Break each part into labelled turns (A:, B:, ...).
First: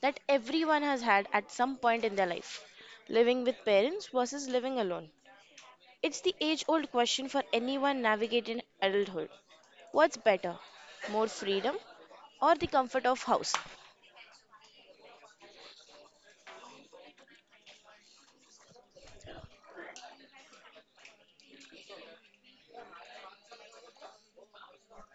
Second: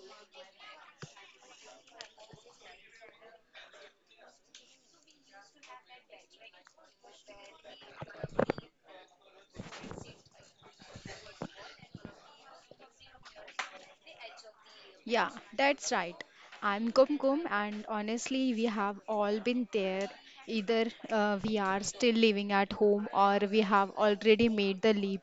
A: that everyone has had at some point in their life. Living with parents versus living alone. It's the age old question for anyone navigating adulthood. What's better, more freedom or the comfort of house?
B: Yeah, that's right. I'm Kumkum, and honestly, we have all been there. Either we are still living at home or we have already made the leap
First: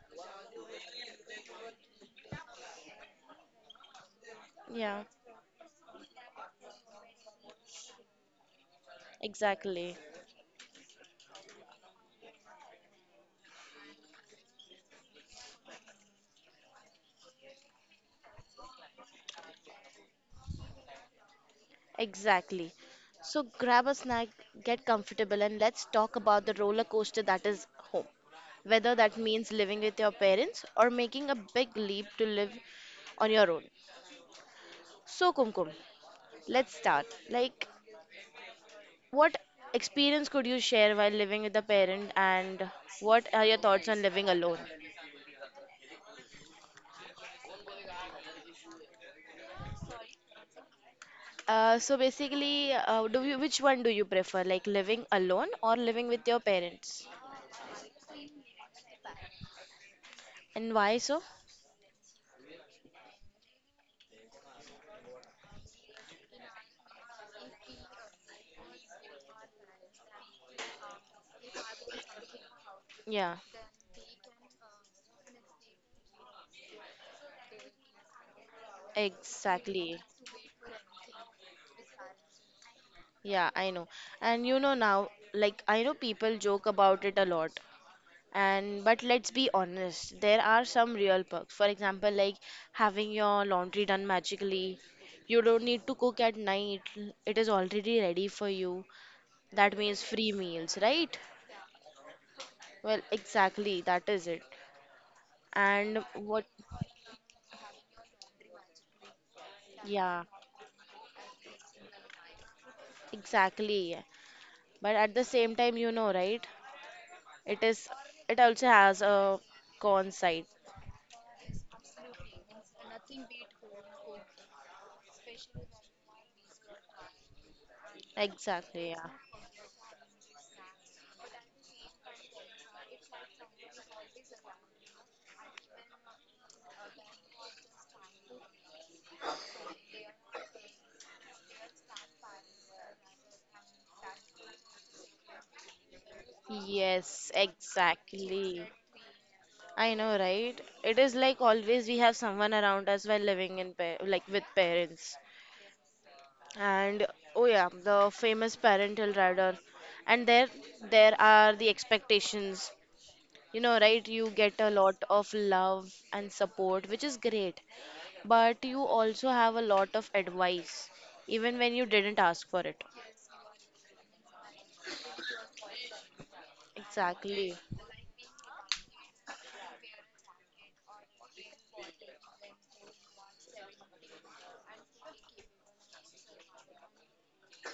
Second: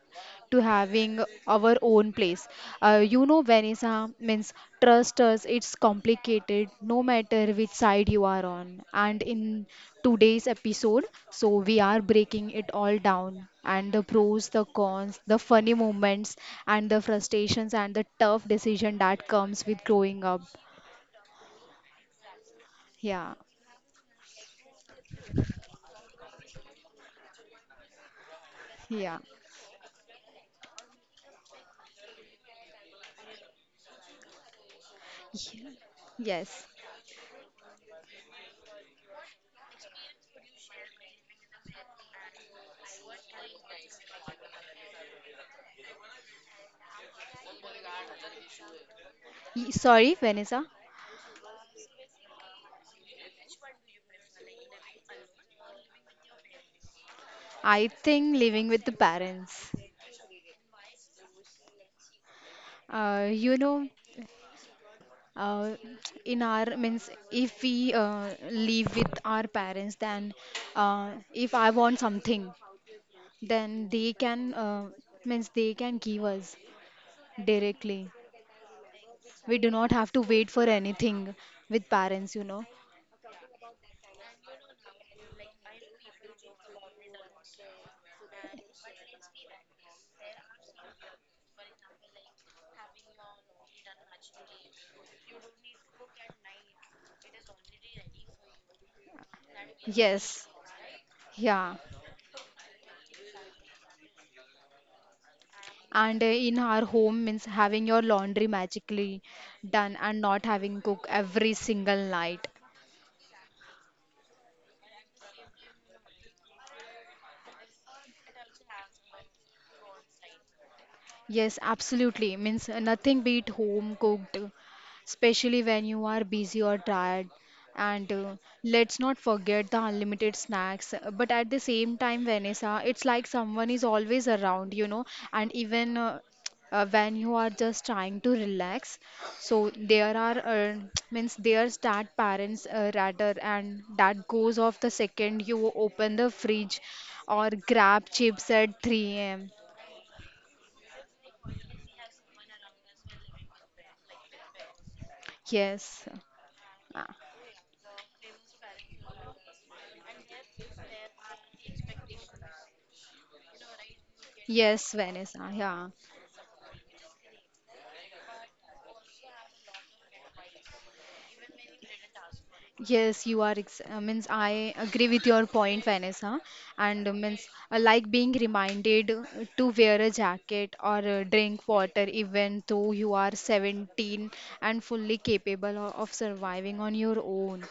B: to having our own place. You know, Vanessa means
A: Yeah,
B: trust us, it's complicated no matter which side you are on. And in
A: exactly.
B: today's episode, so we are breaking it all down and the pros, the cons, the funny moments, and the frustrations and the tough decision that comes with growing up.
A: Exactly.
B: Yeah,
A: So grab a snack, get comfortable, and let's talk about the roller coaster that is home. Whether that
B: yeah.
A: means living with your parents or making a big leap to live on your own. So, Kumkum,
B: Ye- Yes.
A: let's start. Like, what experience could you share while living with a parent, and what are your thoughts on living alone?
B: Sorry, Vanessa.
A: So basically, which one do you prefer, like living alone or living with your parents?
B: I think living with the parents.
A: And why so?
B: You know, uh, in our means if we live with our parents then, if I want something
A: Yeah,
B: then they can, means they can give us directly. We do not
A: exactly.
B: have to wait for anything with parents, you know.
A: Yeah, I know. And now, like I know people joke about it a lot. And but let's be honest, there are some real perks. For example, like having your laundry done magically. You don't need to cook at night. It is already ready for you. That means free
B: Yes,
A: meals, right?
B: yeah.
A: Well, exactly, that is it. And
B: And
A: what,
B: in our home means having your laundry magically done and
A: yeah,
B: not having cook every single night.
A: exactly. But at the same time, you know, right? It is, it also has a con side.
B: Yes, absolutely. Means nothing beat home cooked, especially when you are busy or tired. And
A: Exactly,
B: let's
A: yeah.
B: not forget the unlimited snacks. But at the same time, Vanessa, it's like someone is always around, you know. And even when you are just trying to relax, so there are means there's that parents rather, and that goes off the second you open the fridge
A: Yes,
B: or grab chips
A: exactly.
B: at 3 a.m.
A: I know, right? It is like always we have someone around us while living in pa like with parents.
B: Yes.
A: And
B: Uh,
A: oh yeah, the famous parental radar. And there are the expectations. You know, right? You get a
B: Yes,
A: lot of
B: Vanessa.
A: love
B: Yeah.
A: and support, which is great. But you also have a lot of advice, even when you didn't ask for it.
B: Yes, you are. Ex means I agree with your point, Vanessa. And means
A: Exactly.
B: I like being reminded to wear a jacket or drink water, even though you are 17 and fully capable of surviving on your own.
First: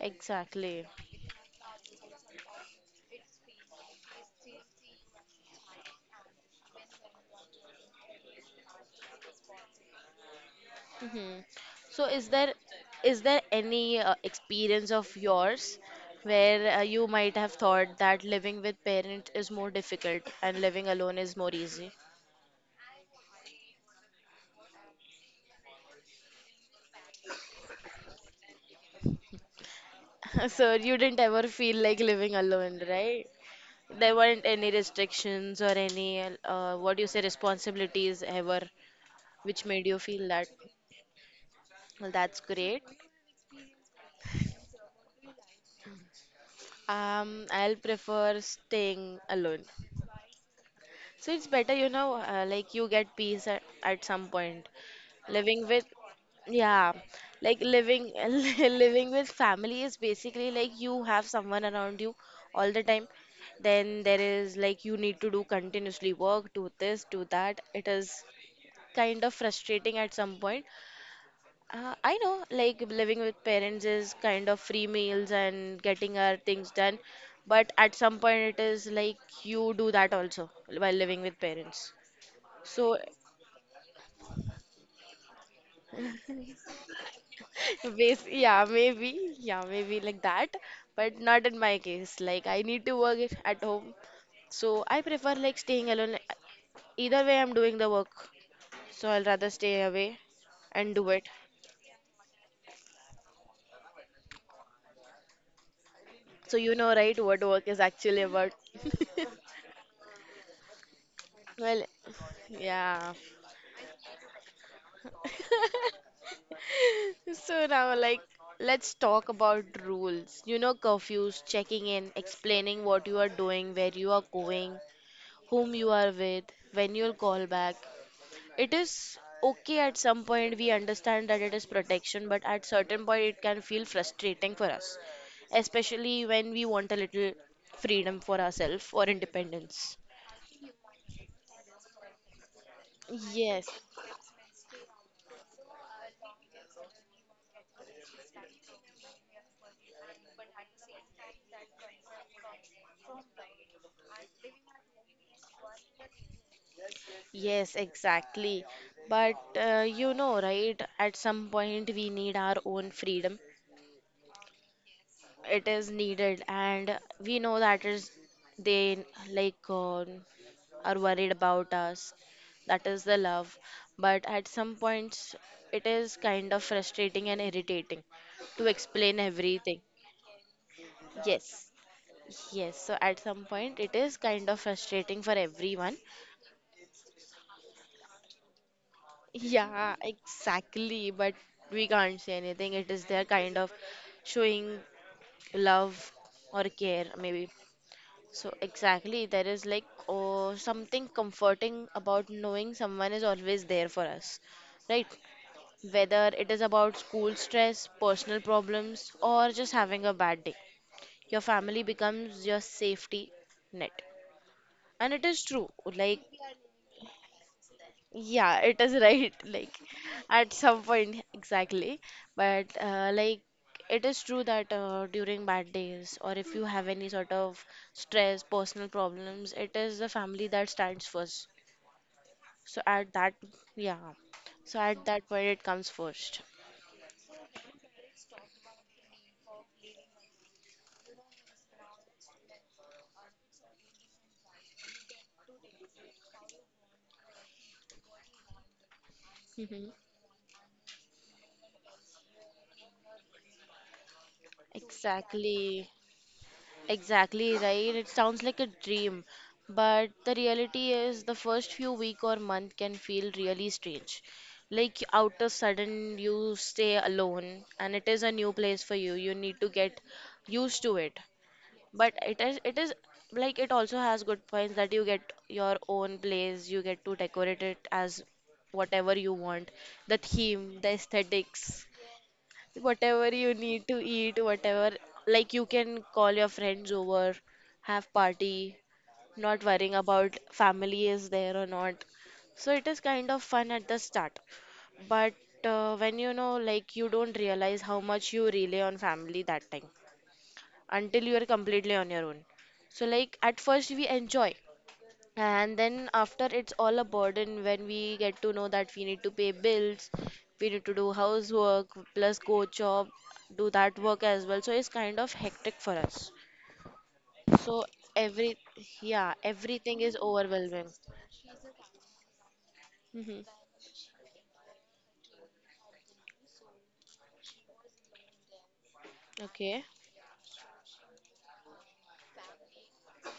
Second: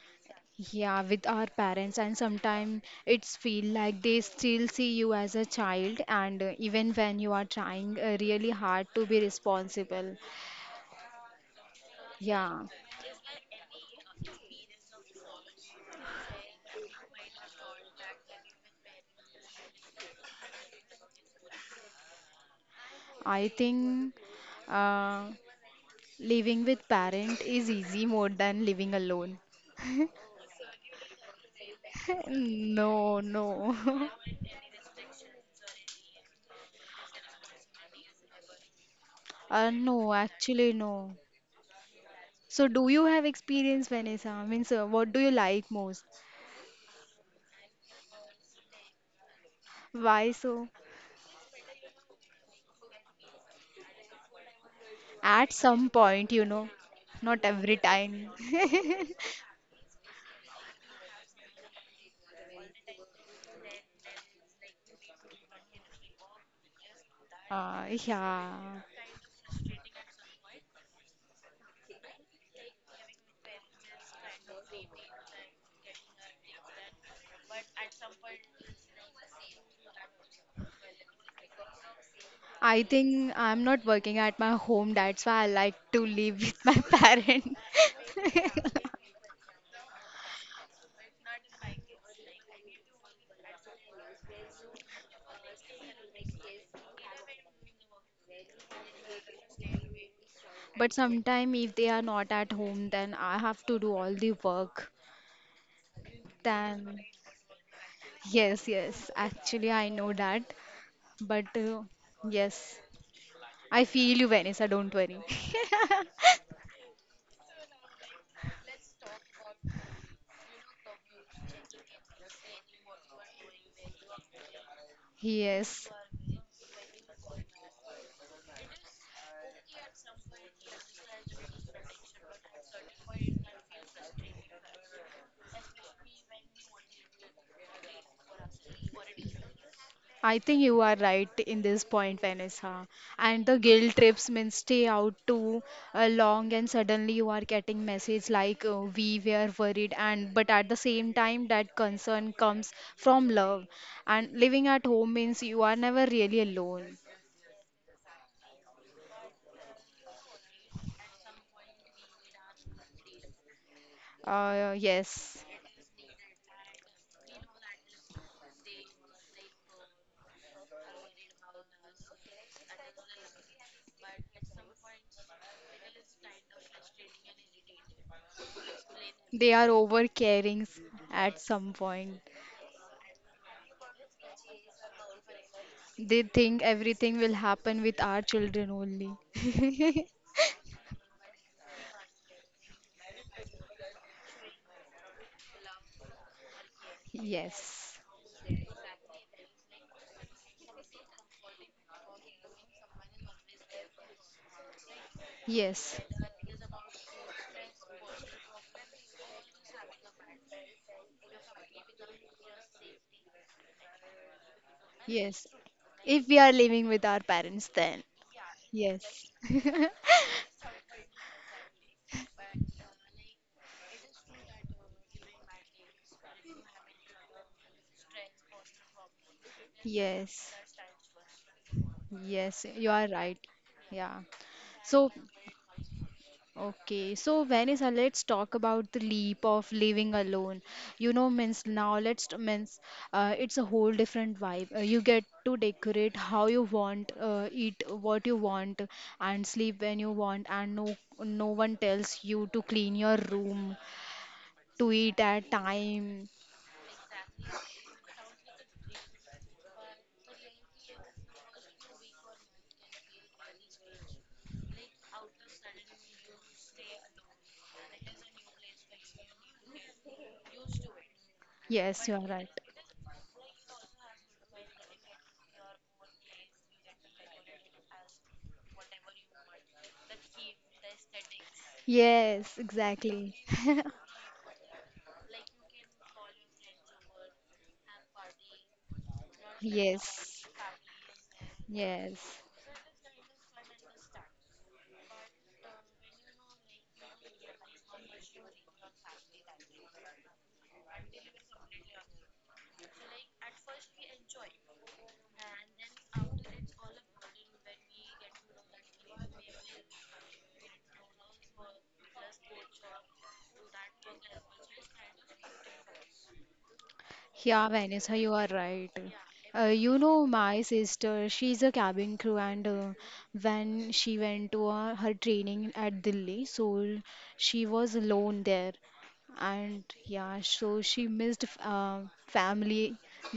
A: Exactly.
B: Yeah, with our parents, and sometimes it's feel like they still see you as a child, and even when you are trying really hard to be responsible.
A: Hmm. So is there
B: Yeah.
A: is there any experience of yours where you might have thought that living with parent is more difficult and living alone is more easy?
B: I think uh, living with parent is easy more than living alone.
A: So you didn't ever feel like living alone,
B: No,
A: right?
B: no.
A: There weren't any restrictions or any what do you say responsibilities ever which made you
B: No,
A: feel that.
B: actually, no.
A: Well, that's
B: So,
A: great.
B: do you have experience, Vanessa? Means, what do you like most?
A: Um, I'll prefer staying alone.
B: Why so?
A: So it's better, like you get peace at some point.
B: At
A: Living with,
B: some point, you know,
A: yeah,
B: not
A: like
B: every
A: living
B: time.
A: living with family is basically like you have someone around you all the time. Then there is like you need to do continuously work, do this, do that. It is
B: Yeah.
A: kind of frustrating at some point. I know, like living with parents is kind of free meals and getting our things done, but at some point it is like you do that also while living with parents.
B: I
A: So,
B: think I'm not working at my home. That's why I like to live with my parent.
A: yeah, maybe like that, but not in my case. Like, I need to work it at home, so I prefer like staying alone. Either way, I'm doing the work, so I'll rather stay away and
B: But
A: do it.
B: sometimes, if they are not at home, then I have to do all the work.
A: So, you know,
B: Then,
A: right, what work is actually about.
B: yes, yes, actually, I know that. But
A: Well,
B: yes,
A: yeah.
B: I feel you, Vanessa, don't worry.
A: So now, like, let's talk about rules. You know, curfews, checking in, explaining what you are doing, where you are going, whom you
B: Yes,
A: are with, when you'll call back. It is okay at some point, we understand that it is protection, but at certain point, it can feel frustrating for us, especially when we want a little freedom for ourselves or independence.
B: I think you are right in this point, Vanessa. And the
A: Yes,
B: guilt trips means stay out too long, and suddenly you are getting message like we were worried, and but at the same time that concern comes from love. And living at home means you are never really alone.
A: yes, exactly. But you know, right? At some point, we need our own freedom.
B: Yes,
A: It is needed, and we know that is they like, are worried about us. That is the love. But at some points, it is kind of frustrating and irritating to explain
B: they are
A: everything.
B: over caring at
A: Yes.
B: some point.
A: Yes, so at some point, it is kind of frustrating for everyone.
B: They think everything will happen with our children only.
A: Yeah, exactly. But we can't say anything. It is their kind of showing love or care, maybe.
B: Yes.
A: So, exactly, there is like oh, something comforting about knowing someone is always there for us, right?
B: Yes.
A: Whether it is about school stress, personal problems, or just having a bad day, your family becomes your safety net. And it is
B: Yes.
A: true, like,
B: If we are living with our parents, then
A: yeah, it is
B: yes.
A: right, like, at some point, exactly. But, like, it is true that during bad days, or if you have any sort of stress, personal problems, it is the family
B: Yes.
A: that stands first.
B: Yes.
A: So,
B: You are
A: at that,
B: right.
A: yeah,
B: Yeah.
A: so at
B: So,
A: that point, it comes first.
B: okay. So, Vanessa, let's talk about the leap of living alone. You know, means now let's means it's a whole different vibe. You get to decorate how you want, eat what you want, and sleep
A: Hmm.
B: when you want, and no one tells you to clean your room, to eat at
A: Exactly.
B: time.
A: Exactly right. It sounds like a dream, but the reality is the first few week or month can feel really strange. Like out of sudden you stay alone and it is a new place for you. You need to get used to it.
B: Yes,
A: But
B: you are
A: it
B: right.
A: is it is like it also has good points that you get your own place, you get to decorate it as whatever you want, the theme, the aesthetics.
B: Yes,
A: Whatever
B: exactly.
A: you need to eat, whatever, like you can call your friends over, have party, not worrying about
B: Yes,
A: family is there or not.
B: yes.
A: So it is kind of fun at the start. But when like you don't realize how much you rely on family that time until you are completely on your own. So like at first we enjoy, and then after it's all a burden when we get to know that we need to pay bills, we need to do housework, plus go job, do that work as well. So it's kind of hectic for us.
B: Yeah,
A: So
B: Vanessa, you are
A: every,
B: right.
A: yeah, everything
B: You
A: is
B: know, my
A: overwhelming.
B: sister, she's a cabin crew, and
A: Hmm.
B: when she went to her training at Delhi, so she was alone there.
A: Okay.
B: And yeah, so she missed family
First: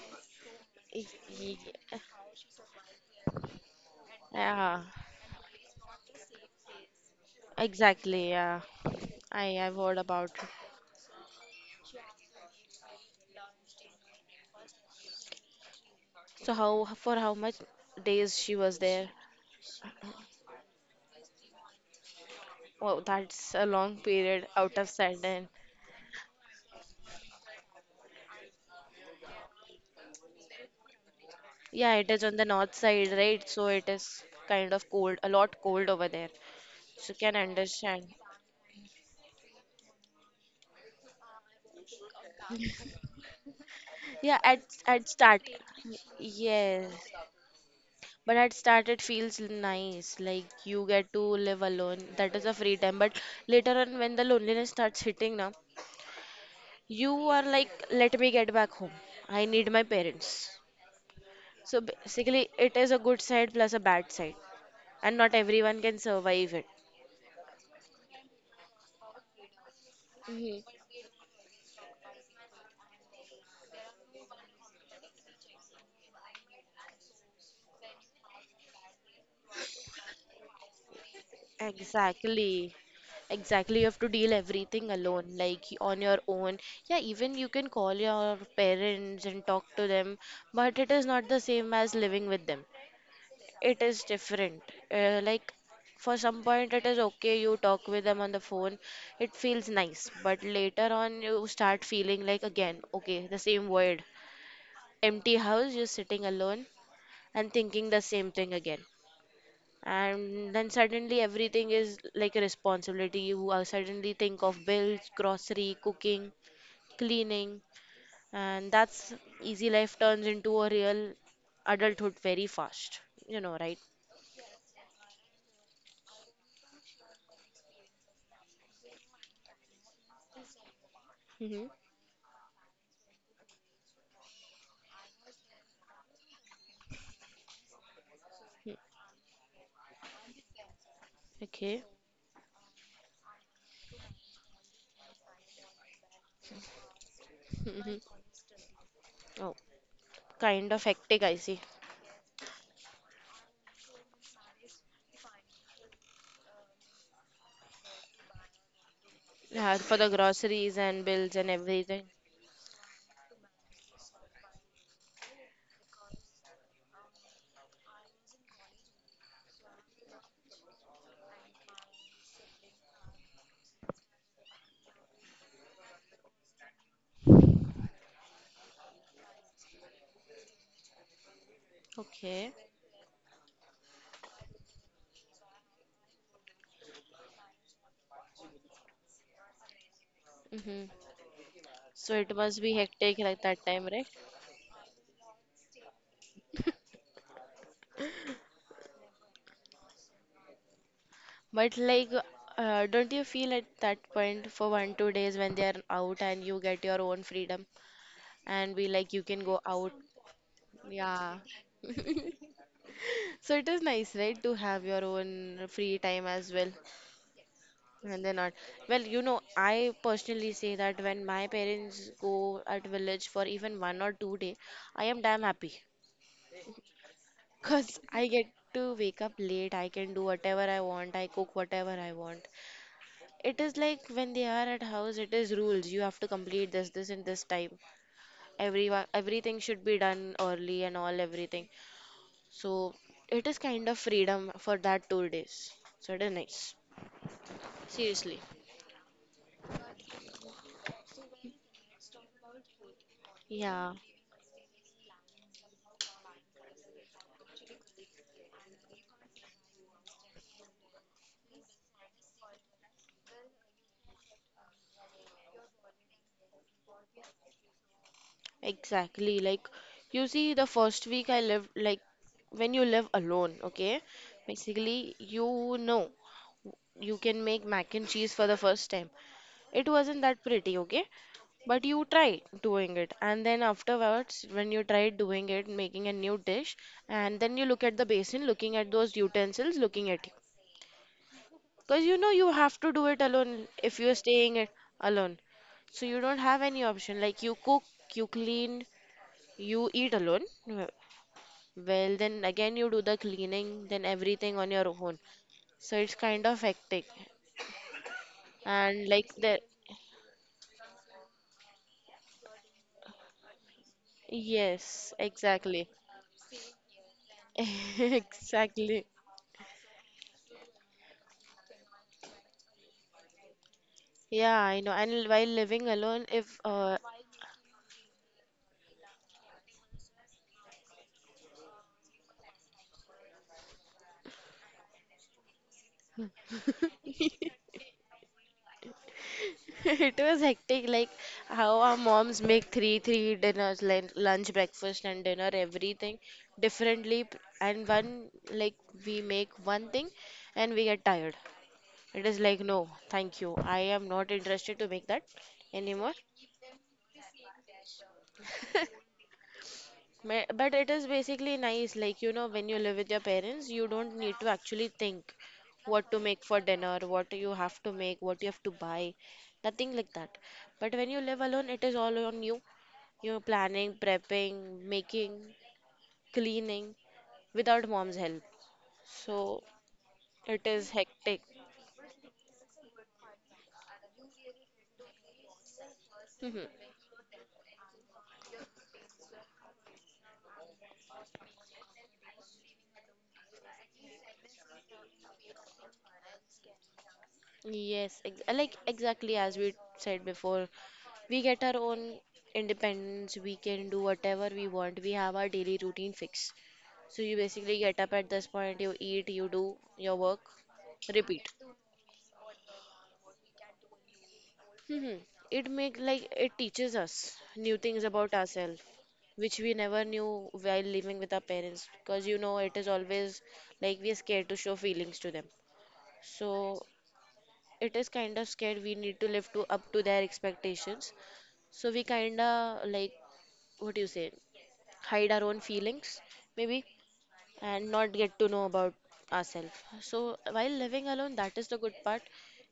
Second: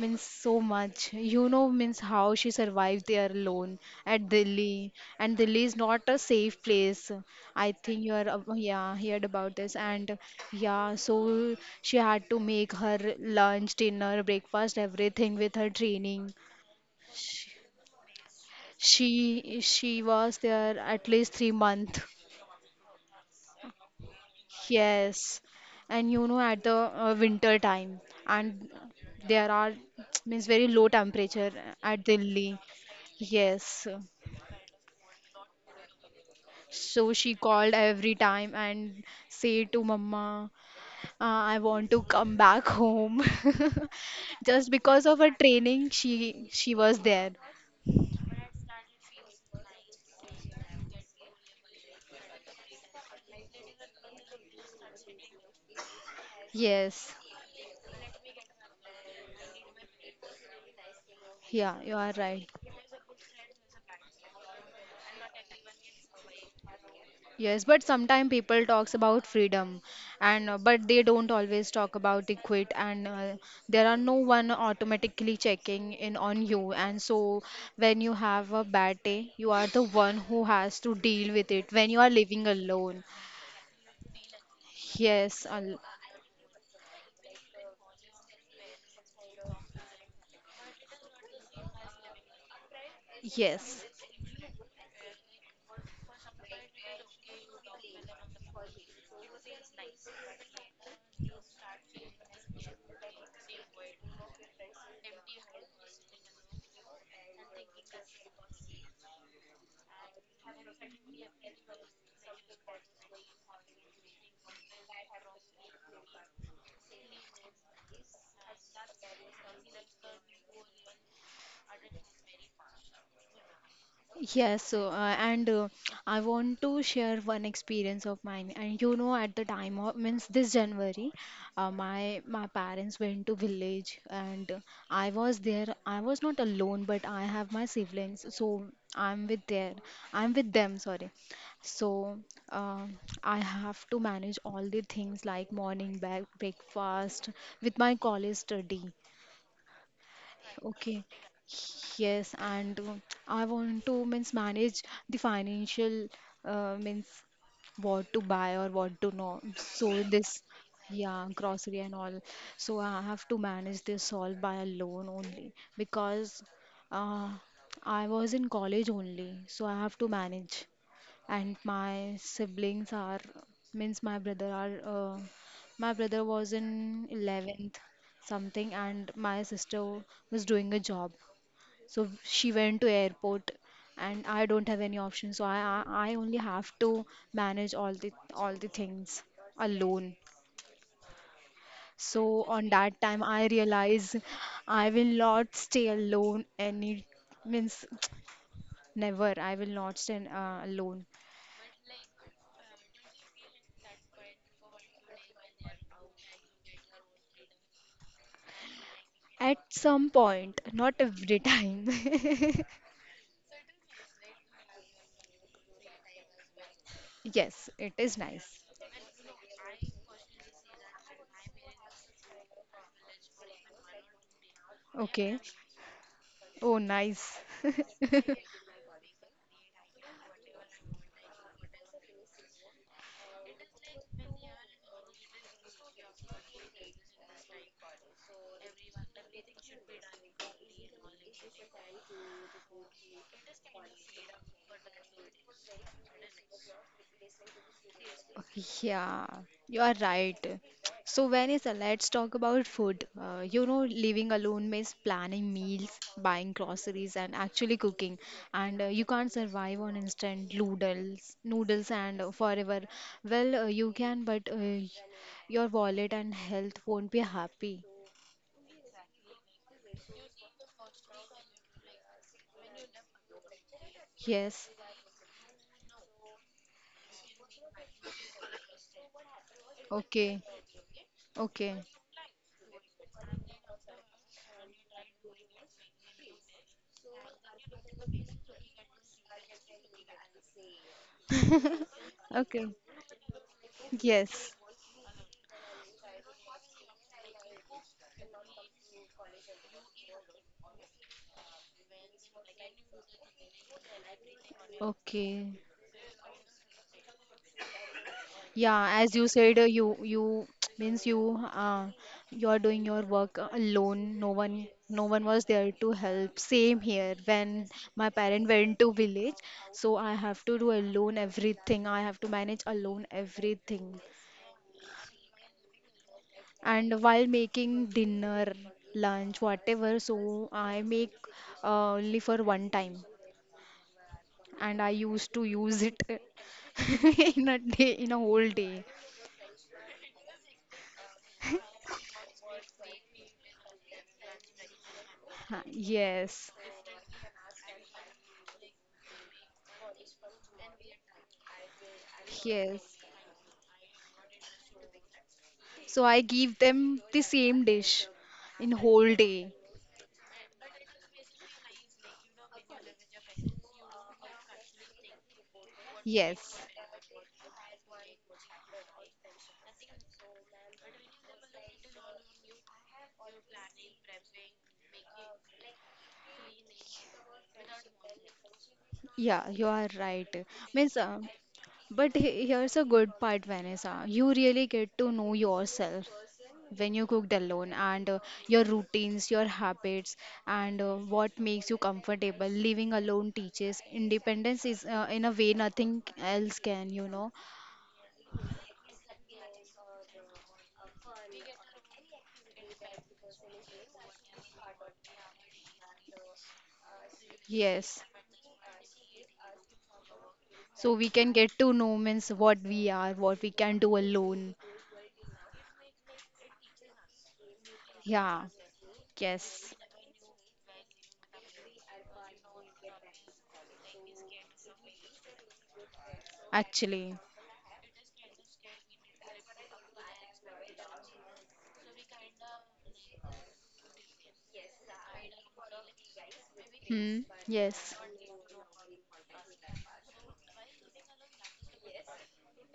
B: means so much,
A: Y-
B: you
A: y-
B: know, means how she survived there alone at Delhi.
A: Yeah,
B: And Delhi is not a safe place. I think you are
A: exactly. Yeah,
B: yeah, heard about
A: I've
B: this.
A: heard
B: And
A: about it.
B: yeah, so she had to make her lunch, dinner, breakfast, everything with her training.
A: So how for how much days she was there?
B: She was there at least 3 months.
A: Oh, that's a long period out of
B: Yes,
A: sudden.
B: and you know at the winter time, and there are means very low temperature
A: Yeah,
B: at
A: it is on the
B: Delhi.
A: north side, right? So
B: Yes,
A: it is kind of cold, a lot cold over there.
B: so
A: So
B: she
A: can
B: called
A: understand.
B: every time and say to Mama, I want to come back home.
A: Yeah, at
B: Just because
A: at
B: of her
A: start,
B: training, she
A: yes.
B: was there.
A: But at start it feels nice, like you get to live alone. That is a free time. But later on, when the loneliness starts hitting, now
B: Yes,
A: you are like, let me get back home. I need my parents.
B: yeah,
A: So
B: you are right.
A: basically, it is a good side plus a bad side, and not everyone can survive
B: Yes, but sometimes people talks about freedom and
A: it.
B: but they don't always talk about it quit and there are no one automatically checking in on you. And so, when you have a bad day, you are the one who has to deal with it when you are living
A: Exactly.
B: alone.
A: Exactly. You have to deal everything alone,
B: Yes,
A: like on your own. Yeah, even you can call your parents and talk to them, but it is not the same as living with them. It
B: yes.
A: is different. Like for some point it is okay you talk with them on the phone. It feels nice, but later on you start feeling like again, okay, the same word. Empty house, you're sitting alone and thinking the same thing again and then suddenly everything is like a responsibility you suddenly think of bills, grocery, cooking, cleaning, and that's easy life turns into a real adulthood very fast, you know, right?
B: Yes, so, and I want to share one experience of mine. And you know, at the time of means this January,
A: Mm-hmm.
B: my my parents went to village, and I was there. I was not alone, but I have my siblings, so
A: Hmm.
B: I'm with there. I'm with them. Sorry.
A: Okay.
B: So uh, I have to manage all the things like morning bag, breakfast with my
A: Mhm.
B: college study.
A: Oh, kind of
B: Okay.
A: hectic, I see.
B: Yes, and I want to means manage the financial means what to buy or what to know.
A: Yeah,
B: So
A: for the
B: this,
A: groceries and
B: yeah,
A: bills and
B: grocery and
A: everything.
B: all. So I have to manage this all by a loan only because uh, I was in college only. So I have to manage, and my siblings are means my brother are my brother was in 11th something, and my sister was doing a job, so she
A: Okay.
B: went to airport, and I don't have any option. So I only have to manage all the things alone.
A: Hmm, so it
B: So
A: must
B: on
A: be
B: that
A: hectic
B: time
A: like
B: I
A: that time, right?
B: realize I will not stay alone any means never I will not stay alone
A: But like, don't you feel at that point for 1 2 days when they are out and you get your own freedom and be like you can
B: at
A: go out?
B: some point, not every
A: Yeah.
B: time.
A: So it is nice, right, to have your own free time as well.
B: Yes, it is
A: And they're not.
B: nice.
A: Well, you know, I personally say that when my parents go at village for even 1 or 2 day, I am damn
B: Okay.
A: happy.
B: Oh, nice.
A: Because I get to wake up late, I can do whatever I want, I cook whatever I want. It is like when they are at house, it is rules. You have to complete this, this, and this time. Everyone, everything should be done early and all everything. So it is kind of freedom for that 2 days. So it is nice. Seriously.
B: Yeah, you are right. So, Vanessa, let's talk about food. You know,
A: Yeah,
B: living alone means planning meals, buying groceries, and actually cooking. And you can't survive on instant noodles, noodles, and forever. Well, you can, but your wallet and health won't be happy.
A: exactly. Like, you see, the first week I lived, like, when you live alone, okay?
B: Yes.
A: Basically, you know you can make mac and cheese for the first time. It wasn't
B: Okay.
A: that pretty, okay?
B: Okay.
A: But you tried doing it, and then afterwards, when you tried doing it, making a new dish, and then you look at the basin, looking at those utensils, looking at you. Because you know you
B: Okay.
A: have to do it alone if you're
B: Yes.
A: staying it alone. So you don't have any option. Like you cook, you clean, you eat alone. Well, then again you do the cleaning, then everything on your own.
B: Okay.
A: So it's kind of hectic.
B: Yeah,
A: And
B: as you said, you means you you're doing your work alone. No one no
A: yes,
B: one was there
A: exactly.
B: to help. Same here. When my parent went to
A: Exactly.
B: village, so I have to do alone everything. I have to manage alone everything.
A: Yeah, I know. And while living alone, if
B: And while making dinner, lunch, whatever, so I make only for one time, and I used to use it in a day, in a whole day.
A: it was hectic, like how our moms make three dinners, lunch, breakfast, and dinner,
B: Ha,
A: everything
B: Yes,
A: differently, and one like we make one thing, and we get tired. It is like no,
B: yes.
A: thank you. I am not interested to make that
B: So
A: anymore.
B: I give them the same dish in whole day.
A: But it is basically nice, like, you know, when you live with your parents, you don't need to actually think what to make for
B: Yes.
A: dinner, what you have to make, what you have to buy, nothing like that. But when you live alone, it is all on you. You're planning, prepping, making, cleaning without mom's help.
B: Yeah, you
A: So
B: are right.
A: it is
B: Means,
A: hectic.
B: but here's a good part, Vanessa. You really get to know yourself when you cooked alone and your routines, your habits, and what makes you comfortable. Living alone teaches independence is in a way nothing else can, you know.
A: Yes, ex like exactly, as we said before, we get our own independence. We can do whatever we want, we have our daily routine fixed. So you basically
B: Yes.
A: get up at this point, you eat, you do your work,
B: So we can
A: repeat.
B: get to know means what we are, what we can do alone.
A: Hmm. It make like it teaches us new things about
B: Yeah.
A: ourselves, which we
B: Yes.
A: never knew while living with our parents, because you know it is always like we are scared to show feelings to them. So
B: Actually,
A: it is kind of scared, we need to live to up to their expectations. So we kinda like, what do you say, hide our own feelings, maybe,
B: hmm,
A: and
B: yes,
A: not get to know about ourselves. So while living alone, that is the good part.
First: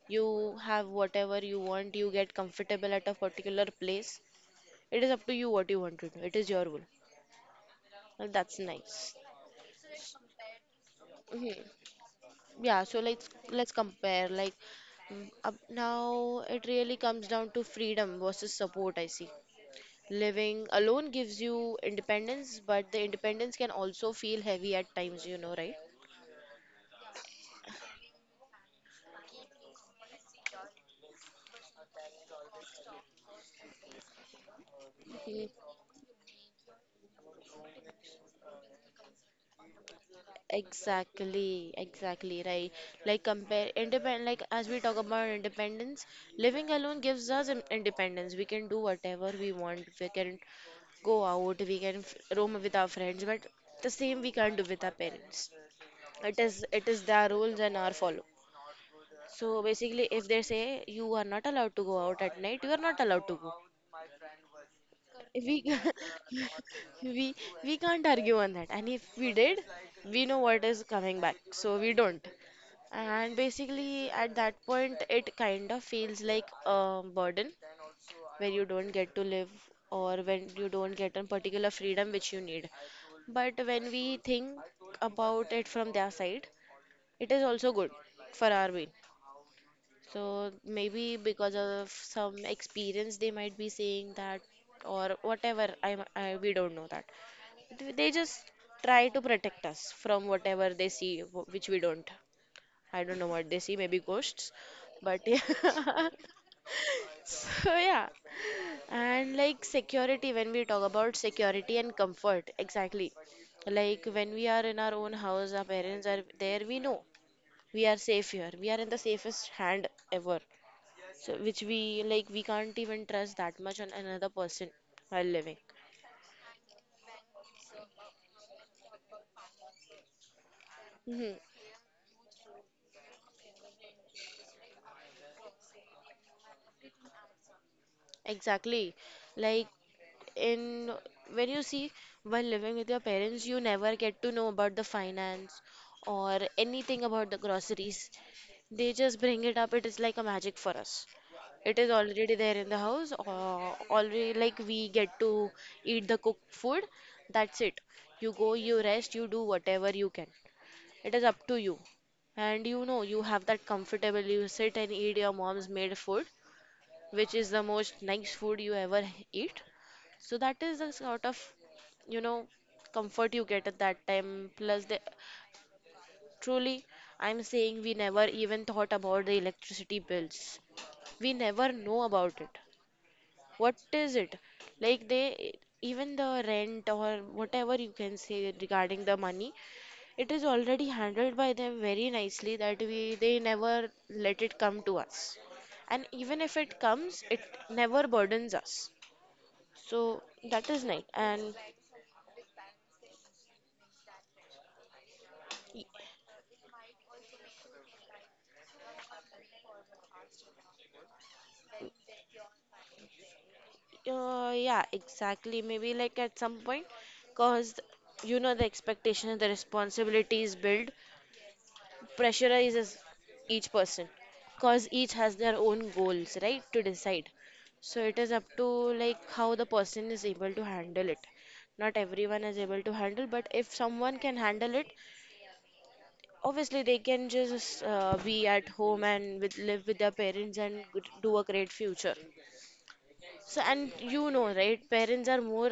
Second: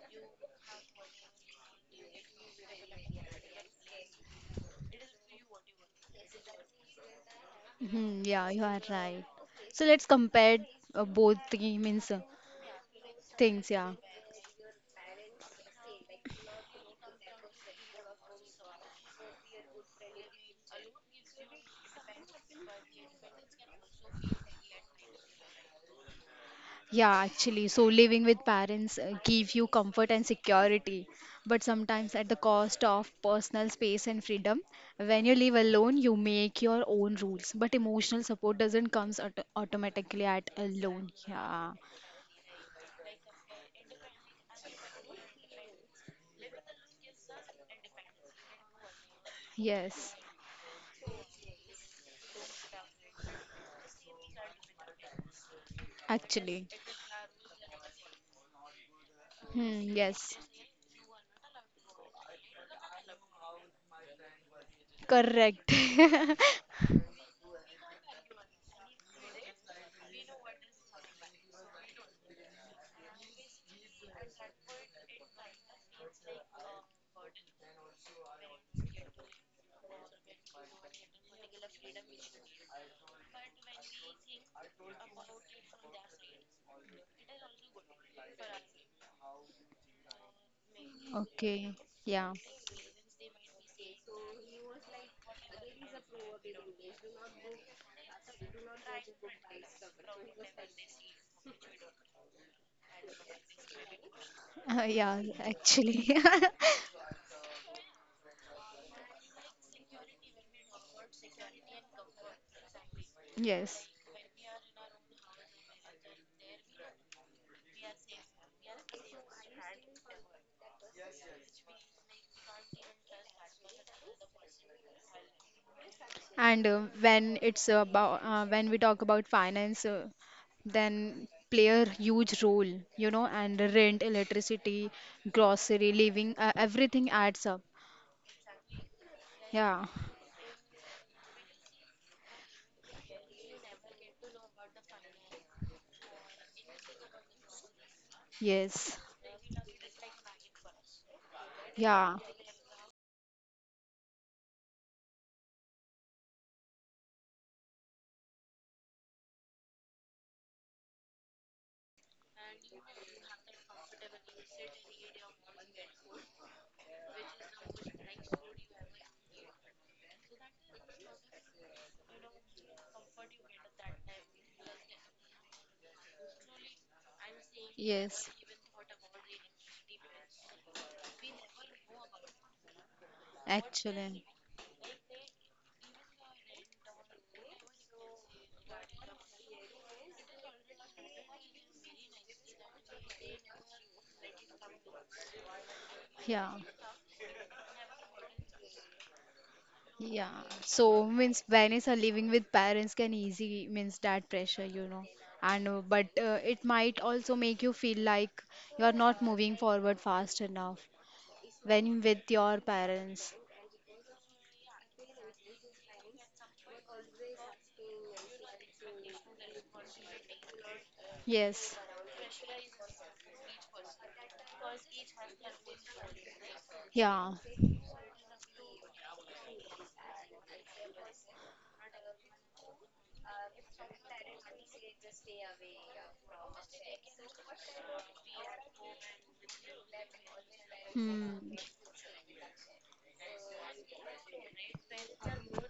A: You have whatever you want, you get comfortable at a particular place. It is up to you what you want to do. It is your rule.
B: hmm,
A: And
B: yeah,
A: that's
B: you are
A: nice.
B: right. So let's compare both
A: Mhm.
B: the means
A: Yeah, so let's
B: things, yeah,
A: compare, like, up now it really comes down to freedom versus support, I see. Living alone gives you independence, but the independence can also feel heavy at times, you know, right?
B: yeah. Actually, so living with parents give you comfort and security, but sometimes at the cost of personal space and freedom. When you
A: Mhm.
B: live alone, you make your own rules, but emotional support doesn't comes automatically at alone. Yeah,
A: Exactly, exactly, right. Like compare independent, like as we talk about independence, living alone gives us independence. We can do whatever we want. We
B: yes,
A: can go out, we can roam with our friends, but the same we can't do with our parents. It is
B: actually,
A: it is their rules and our follow. So
B: hmm,
A: basically if
B: yes,
A: they say you are not allowed to go out at night, you are not allowed to go. we
B: correct.
A: ca- we we can't argue on that, and if we did, we know what is coming back, so we don't. And basically at that point it kind of feels like a burden, where you don't get to live, or when you don't get a particular freedom which you need. But when we think about it from their side, it is also good for our being. So maybe because
B: Okay,
A: of
B: yeah.
A: some experience, they might be saying that, or whatever. We don't know that. They just try to protect us from whatever they see, which we don't. I don't know what they see. Maybe ghosts, but
B: Yeah,
A: yeah.
B: actually.
A: So yeah, and like security, when we talk about security and comfort, exactly.
B: Yes.
A: Like when we are in our own house, our parents are there. We know we are safe here. We are in the safest hand ever, so which we, like, we can't even trust that much on another person while living.
B: And when it's about when we talk about finance, then
A: Hmm,
B: play a huge role, you know, and rent, electricity, grocery, living, everything adds up.
A: exactly. Like,
B: Yeah.
A: in when you see, while living with your parents you never get to know about the finance or anything about the groceries. They
B: Yes.
A: just bring it up. It is like a magic for us. It is
B: Yeah.
A: already there in the house, or already, like, we get to eat the cooked food. That's it. You go, you rest, you do whatever you can. It is up to you. And you know, you have that comfortable, you sit and eat your mom's made food, which is the most nice food you ever eat. So that is the sort of, you know, comfort you get at that time. Plus, the, truly, I'm saying, we never
B: Yes.
A: even thought about the electricity bills. We never know about it. What is
B: Actually.
A: it? Like, they, even the rent or whatever you can say regarding the money, it is already handled by them very nicely, that we, they never let it come to us. And even
B: Yeah.
A: if it comes, it never burdens us. So
B: Yeah,
A: that is nice.
B: so means
A: And
B: parents are living with parents can easy means that pressure, you know. And but it might also make you feel like you are not moving forward fast enough when with your parents.
A: yeah, exactly. Maybe like at some point, cause you know the expectation, the responsibilities build,
B: Yes,
A: pressurizes each person, because each has their own goals, right, to decide.
B: yeah.
A: So it is up to, like, how the person is able to handle it. Not everyone is able to handle, but if someone can handle it, obviously they can just be at home and live with their parents and do a
B: Hmm.
A: great future. So, and you know right, parents are more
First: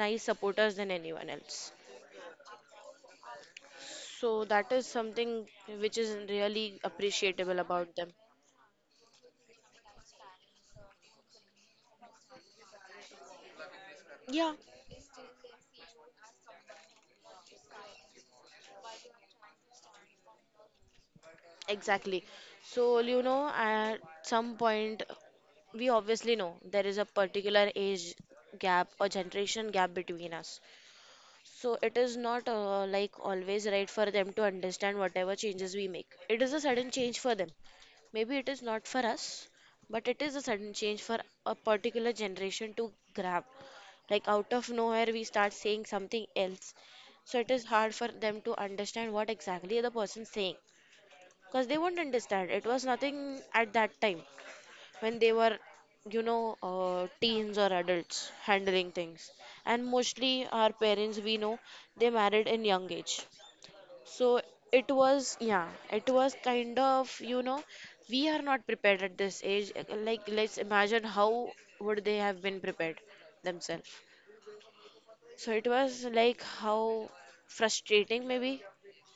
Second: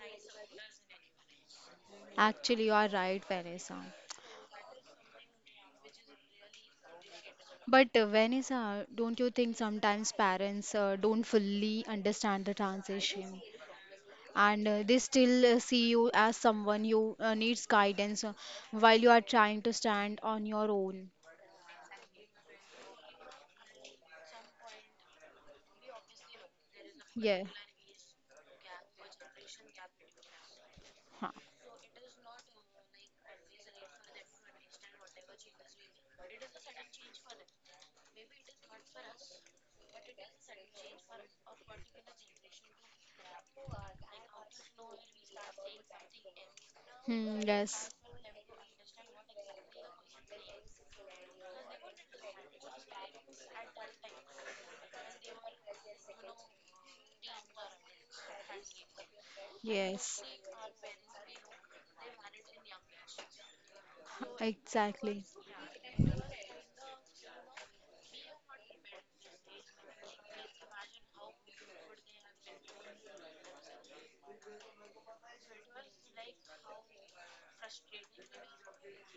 A: nice supporters than anyone else.
B: Actually, you are right, Vanessa.
A: So that is something which is really appreciable
B: But
A: about them.
B: Vanessa, don't you think sometimes parents don't fully understand the transition?
A: Yeah.
B: And they still see you as someone you needs guidance while you are trying to stand on your own.
A: Exactly. So, you know, at some point, we obviously know there is a
B: Yeah.
A: particular age gap or generation gap between us.
B: Huh.
A: So, it is not like always right for them to understand whatever changes we make. It is a sudden change for them. Maybe it is not for us, but it is a sudden change for a particular generation to grab. Like, out of nowhere, we start saying something else. So,
B: Hmm,
A: it is
B: yes.
A: hard for them to understand what exactly the person's saying, because they won't understand. It was nothing at that time when they were, you know, teens or adults handling things. And
B: Yes.
A: mostly our parents, we know, they married in young age. So it
B: Exactly.
A: was, yeah, it was kind of, you know, we are not prepared at this age. Like, let's imagine how would they have been prepared themselves. So it was like, how frustrating, maybe,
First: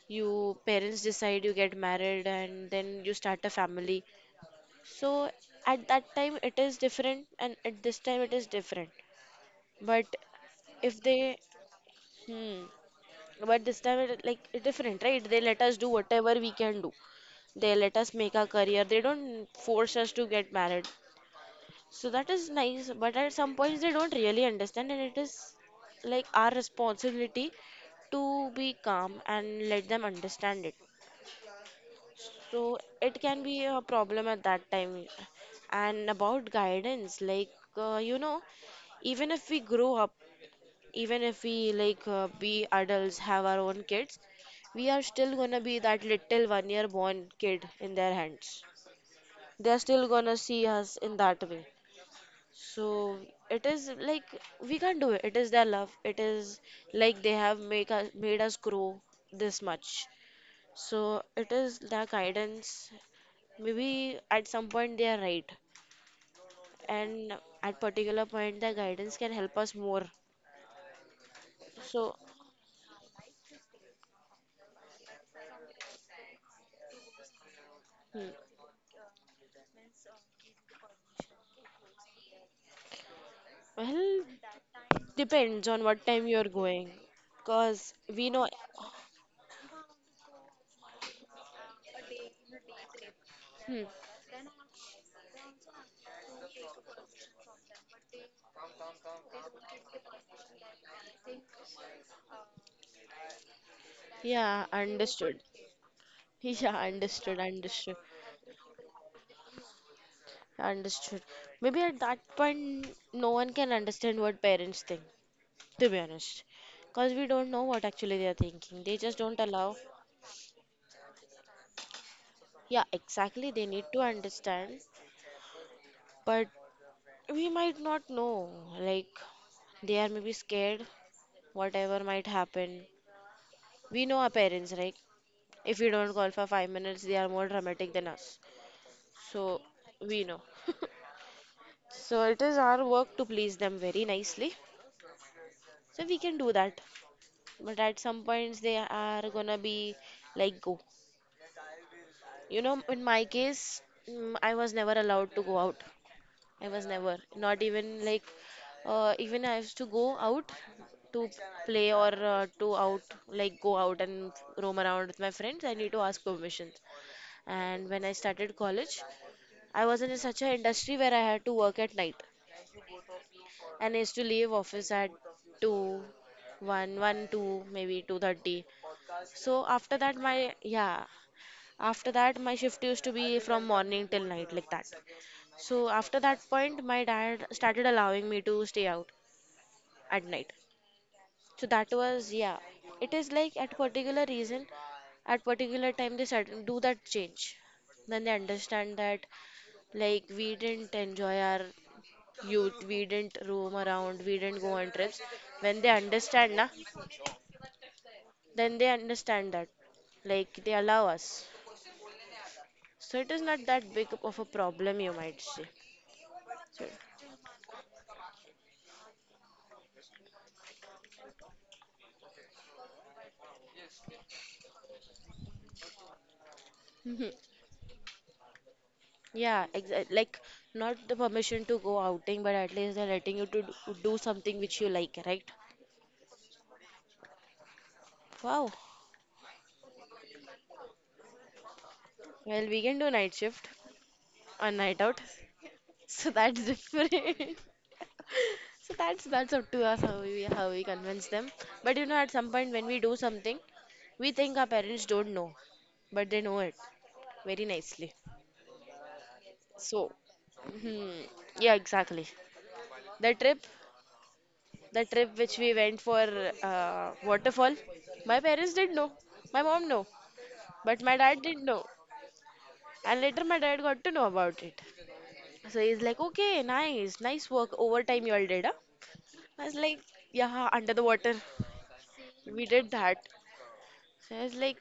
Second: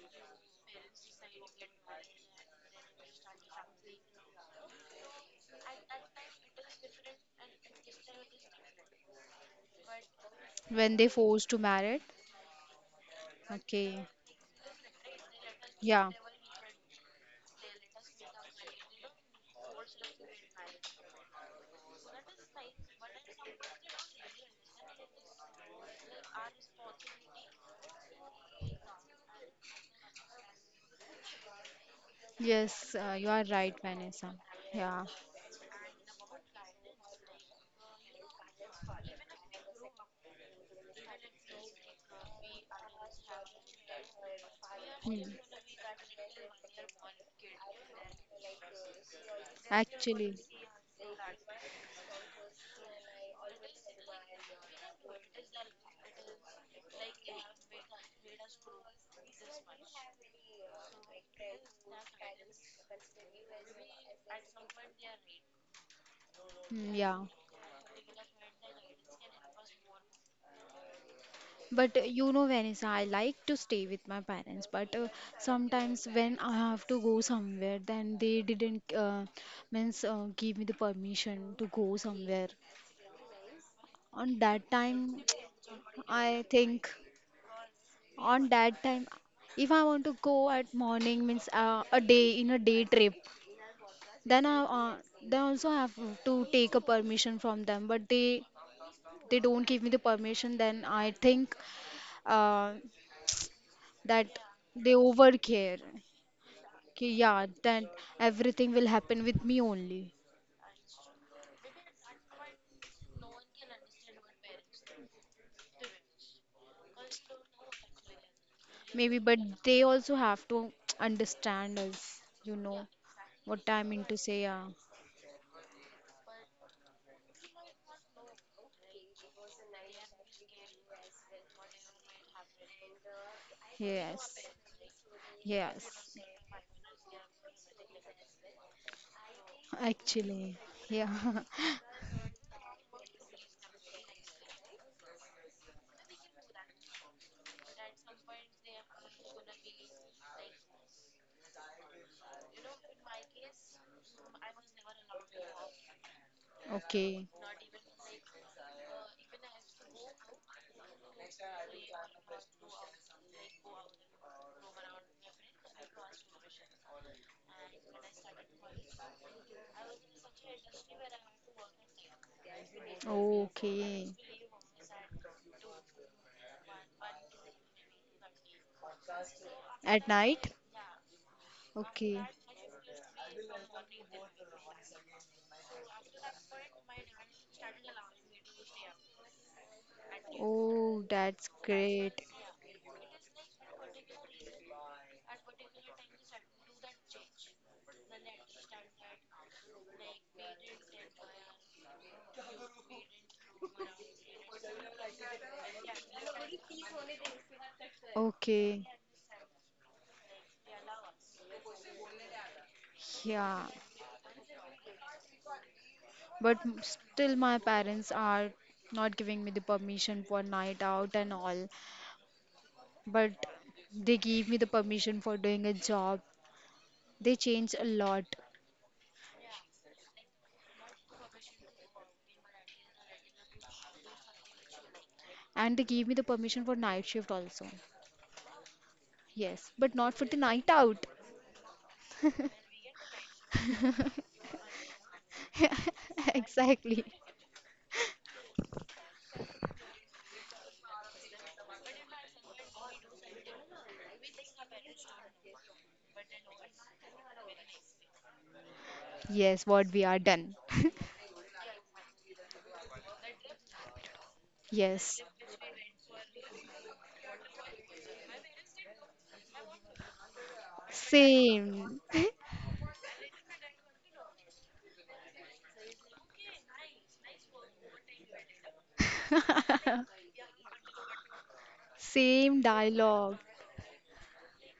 A: you parents decide you get married, and then you start a family. So at that time it is different, and at this time it is different. But
B: When
A: if
B: they
A: they,
B: forced to marry.
A: hmm, but this time
B: Okay.
A: it, like, it different, right? They let us do
B: Yeah.
A: whatever we can do. They let us make our career. They don't force us to get married. So that is nice. But at some points they don't really understand, and it is like our responsibility to be calm and let them understand it. So
B: Yes,
A: it
B: you
A: can
B: are
A: be
B: right,
A: a problem
B: Vanessa.
A: at that
B: Yeah.
A: time. And about guidance, like, you know, even if we grow up, even if we like be adults, have our own kids, we are still
B: Hmm.
A: gonna be that little 1 year born kid in their hands. They are still
B: Actually.
A: gonna see us in that way. So it is like we can't do it. It is their love. It is like they have make us made us grow this much. So it is their guidance, maybe at some point they are right,
B: Hmm, yeah.
A: and at particular point the guidance can help us more.
B: But
A: So,
B: you know, Vanessa, I like to stay with my parents, but sometimes when I have to go somewhere, then
A: hmm,
B: they didn't means give me the permission to go somewhere.
A: well,
B: On that time,
A: depends on what time
B: I
A: you're going,
B: think
A: because we know.
B: on that time, if I want to go at morning means a day in a day trip,
A: Hmm,
B: then I then also have to take a permission from them. But they don't give me the permission, then I think uh, that
A: yeah,
B: they
A: understood.
B: overcare.
A: Yeah,
B: Okay,
A: understood,
B: yeah, that
A: understood.
B: everything will happen with me only.
A: Understood. Maybe at that point no one can understand what parents think, to be honest, because we don't know what actually they are thinking, they just
B: Maybe,
A: don't
B: but
A: allow.
B: they also have to understand us, you
A: Yeah,
B: know,
A: exactly,
B: what
A: they need
B: I
A: to
B: mean to say. Yeah,
A: understand. But we might not know. Like, they are maybe scared, whatever might happen. We know our
B: yes,
A: parents, right? If we
B: yes,
A: don't call for 5 minutes, they are more dramatic than us. So, we know.
B: actually, yeah.
A: So, it is our work to please them very nicely. So, we can do that. But at some points, they are gonna be like, go. You know, in my case, mm, I was never allowed to go out. I was never,
B: Okay,
A: not even like, even I used to go out to play, or to out, like go out and roam around with my friends. I need to ask permission. And when I started college, I was in such an industry where I had to work at night, and I used
B: okay.
A: to leave office at two, one, one, 2, maybe 2:30. So after
B: At
A: that, my
B: night?
A: yeah, after
B: Okay.
A: that my shift used to be from morning till night, like that. So after that point, my dad started allowing me to stay out at night.
B: Oh, that's
A: So that
B: great.
A: was, yeah, it is like at particular reason, at particular time they sudden do that change, then they understand that, like we didn't enjoy our youth, we didn't roam around, we didn't go on trips. When they understand na, then
B: Okay,
A: they understand that, like they allow us. So it is not
B: yeah.
A: that big of a problem, you might say.
B: But
A: So
B: still, my parents are not giving me the permission for night out and all. But they gave me the permission for doing a job.
A: Mhm.
B: They changed a lot
A: Yeah, exactly. Like, not the permission to go outing, but at least they're letting you to do something which you like, right?
B: and they gave me the permission for night shift also.
A: Wow.
B: Yes, but not for the night out.
A: Well, we can do night shift on night out. So that's
B: Exactly.
A: different. So that's up to us, how we convince them. But you know, at some point when we do something, we think our parents don't know, but they know it very nicely.
B: Yes, what we
A: So,
B: are done.
A: hmm, yeah, exactly. The trip, the
B: Yes,
A: trip which we went for, waterfall, my parents didn't know. My mom know, but my dad didn't know.
B: same.
A: And later my dad got to know about it. So he's like, okay, nice, nice work. Overtime you all did, huh? I was like, yeah, under the water.
B: Same
A: We did that.
B: dialogue.
A: So I was like,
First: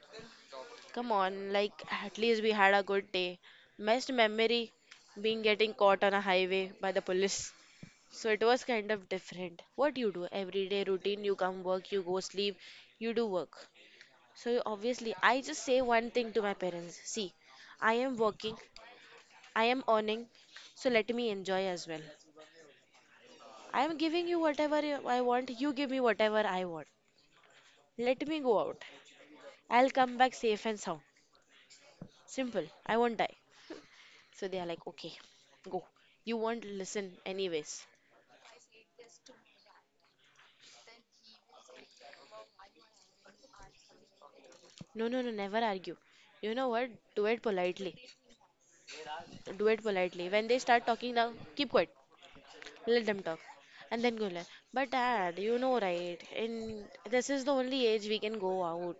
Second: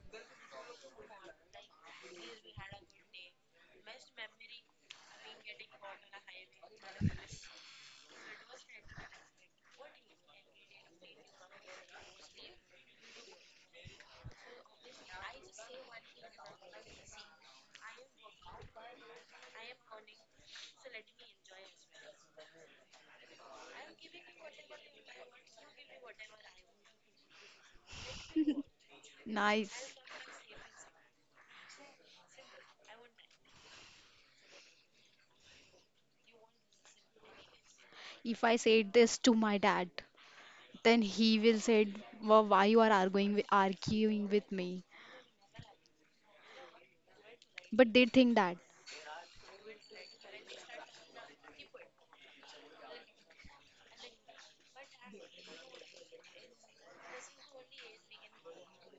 A: come on, like at least we had a good day. Best memory being getting caught on a highway by the police. So it was kind of different. What you do every day routine, you come, work, you go, sleep, you do work. So obviously, I just say one thing to my parents. See, I am working, I am earning, so let me enjoy as well. I am giving you whatever you- I want, you give me whatever I want. Let me go out.
B: Nice.
A: I'll come back safe and sound. Simple. I won't die. So they are like, okay, go. You won't listen anyways.
B: If I said this to my dad, then he will say, why you are arguing with me?
A: No, no, no, never argue. You know what? Do it politely.
B: But they think that.
A: Do it politely. When they start talking now, keep quiet. Let them talk. And then go like, but dad, you know right, in this is the only age we can go out.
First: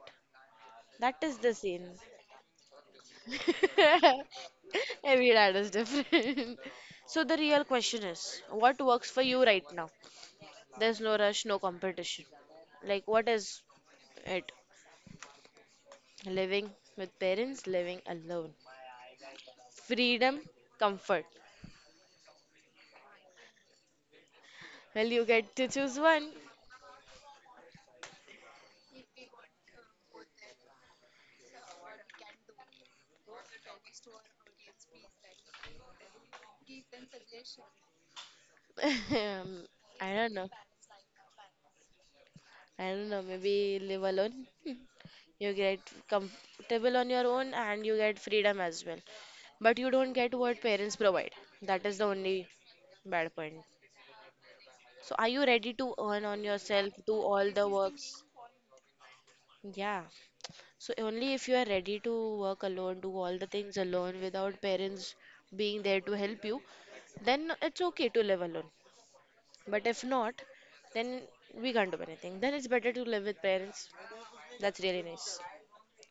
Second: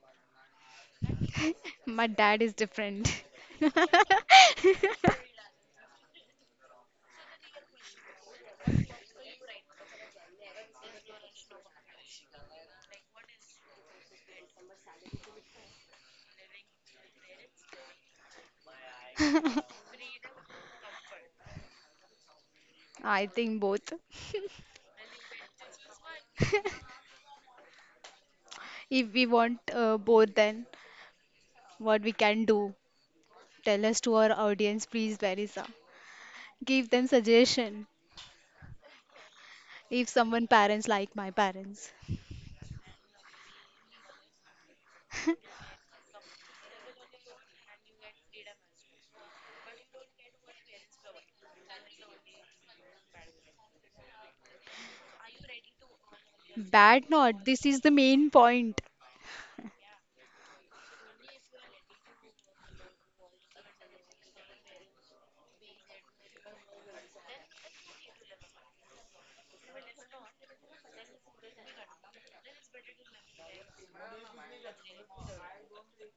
A: That is the scene.
B: My dad is different.
A: Every dad is different. So the real question is, what works for you right now? There's no rush, no competition. Like, what is it? Living with parents, living alone. Freedom, comfort.
B: I think both.
A: Well, you get to choose one.
B: If we want both, then what we can do? Tell us to our audience, please, Verisa. Give them suggestion.
A: Um,
B: If
A: I don't
B: someone
A: know.
B: parents like my parents,
A: I don't know, maybe live alone. You get comfortable on your own and you get freedom as well. But you don't get what parents provide. That is the only bad point. So are you ready to earn on yourself,
B: bad
A: do
B: not.
A: all
B: This
A: the
B: is the
A: works?
B: main point.
A: Yeah. So only if you are ready to work alone, do all the things alone without parents being there to help you, then it's okay to live alone. But if not, then we can't do anything. Then it's better to live with parents. That's really nice.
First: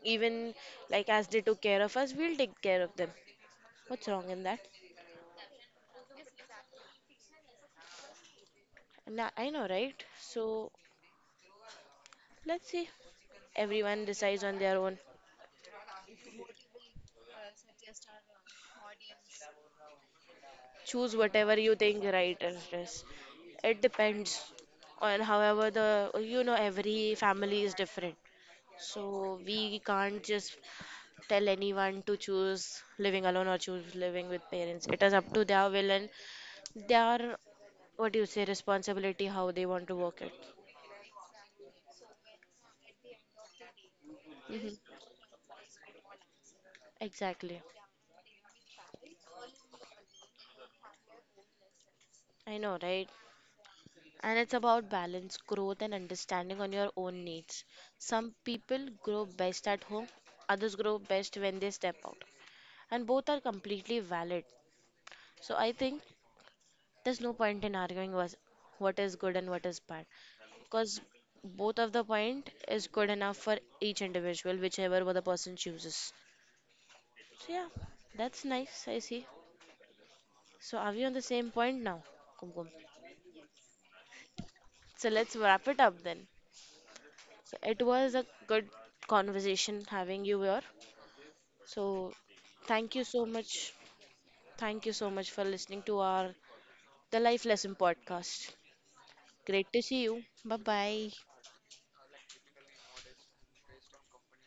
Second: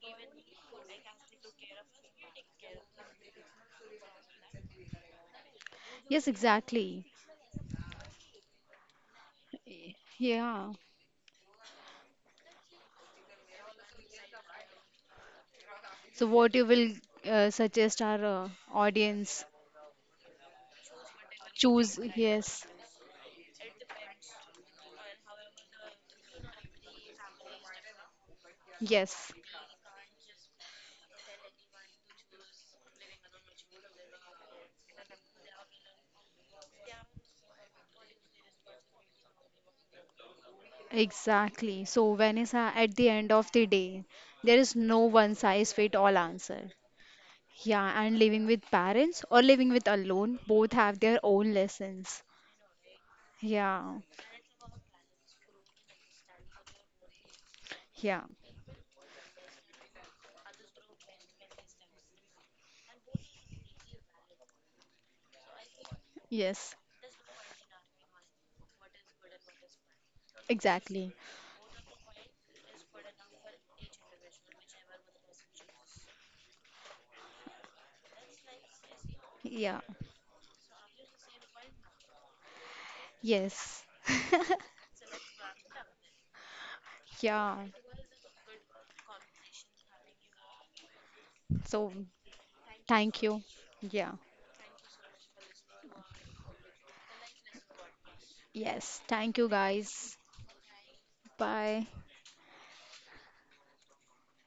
A: Even like as they took care of us, we'll take care of them. What's wrong in that?
B: Yes, exactly.
A: Nah, I know, right? So
B: Yeah.
A: let's see. Everyone decides on their own.
B: So what you will suggest our audience?
A: Choose whatever you
B: Choose
A: think right
B: yes,
A: is. It depends on however the, you know, every family is different.
B: yes.
A: So we can't just tell anyone to choose living alone or choose living with parents. It is up to their will and their, what do you say, responsibility, how they want to work it.
B: Exactly. So, Vanessa, at the end of the day, there is
A: Hmm.
B: no one size fit all answer.
A: Exactly.
B: Yeah, and living with parents or living with alone, both have their own lessons.
A: I know, right?
B: Yeah,
A: And it's about balance, growth, and understanding on your own needs.
B: yeah,
A: Some people grow best at home, others grow best when they step out. And both are completely valid. So I think
B: yes,
A: there's no point in arguing was what is good and what is bad. Because
B: exactly.
A: both of the point is good enough for each individual, whichever the person chooses. So yeah, that's nice, I see.
B: Yeah,
A: So are we on the same point now? Kumkum?
B: yes,
A: So let's wrap it up then. So
B: yeah.
A: it was a good conversation having you here.
B: So,
A: So thank you
B: thank
A: so
B: you.
A: much.
B: Yeah,
A: Thank you so much for listening to our The Life Lesson podcast.
B: yes, thank you
A: Great to see
B: guys.
A: you. Bye bye.
B: Bye.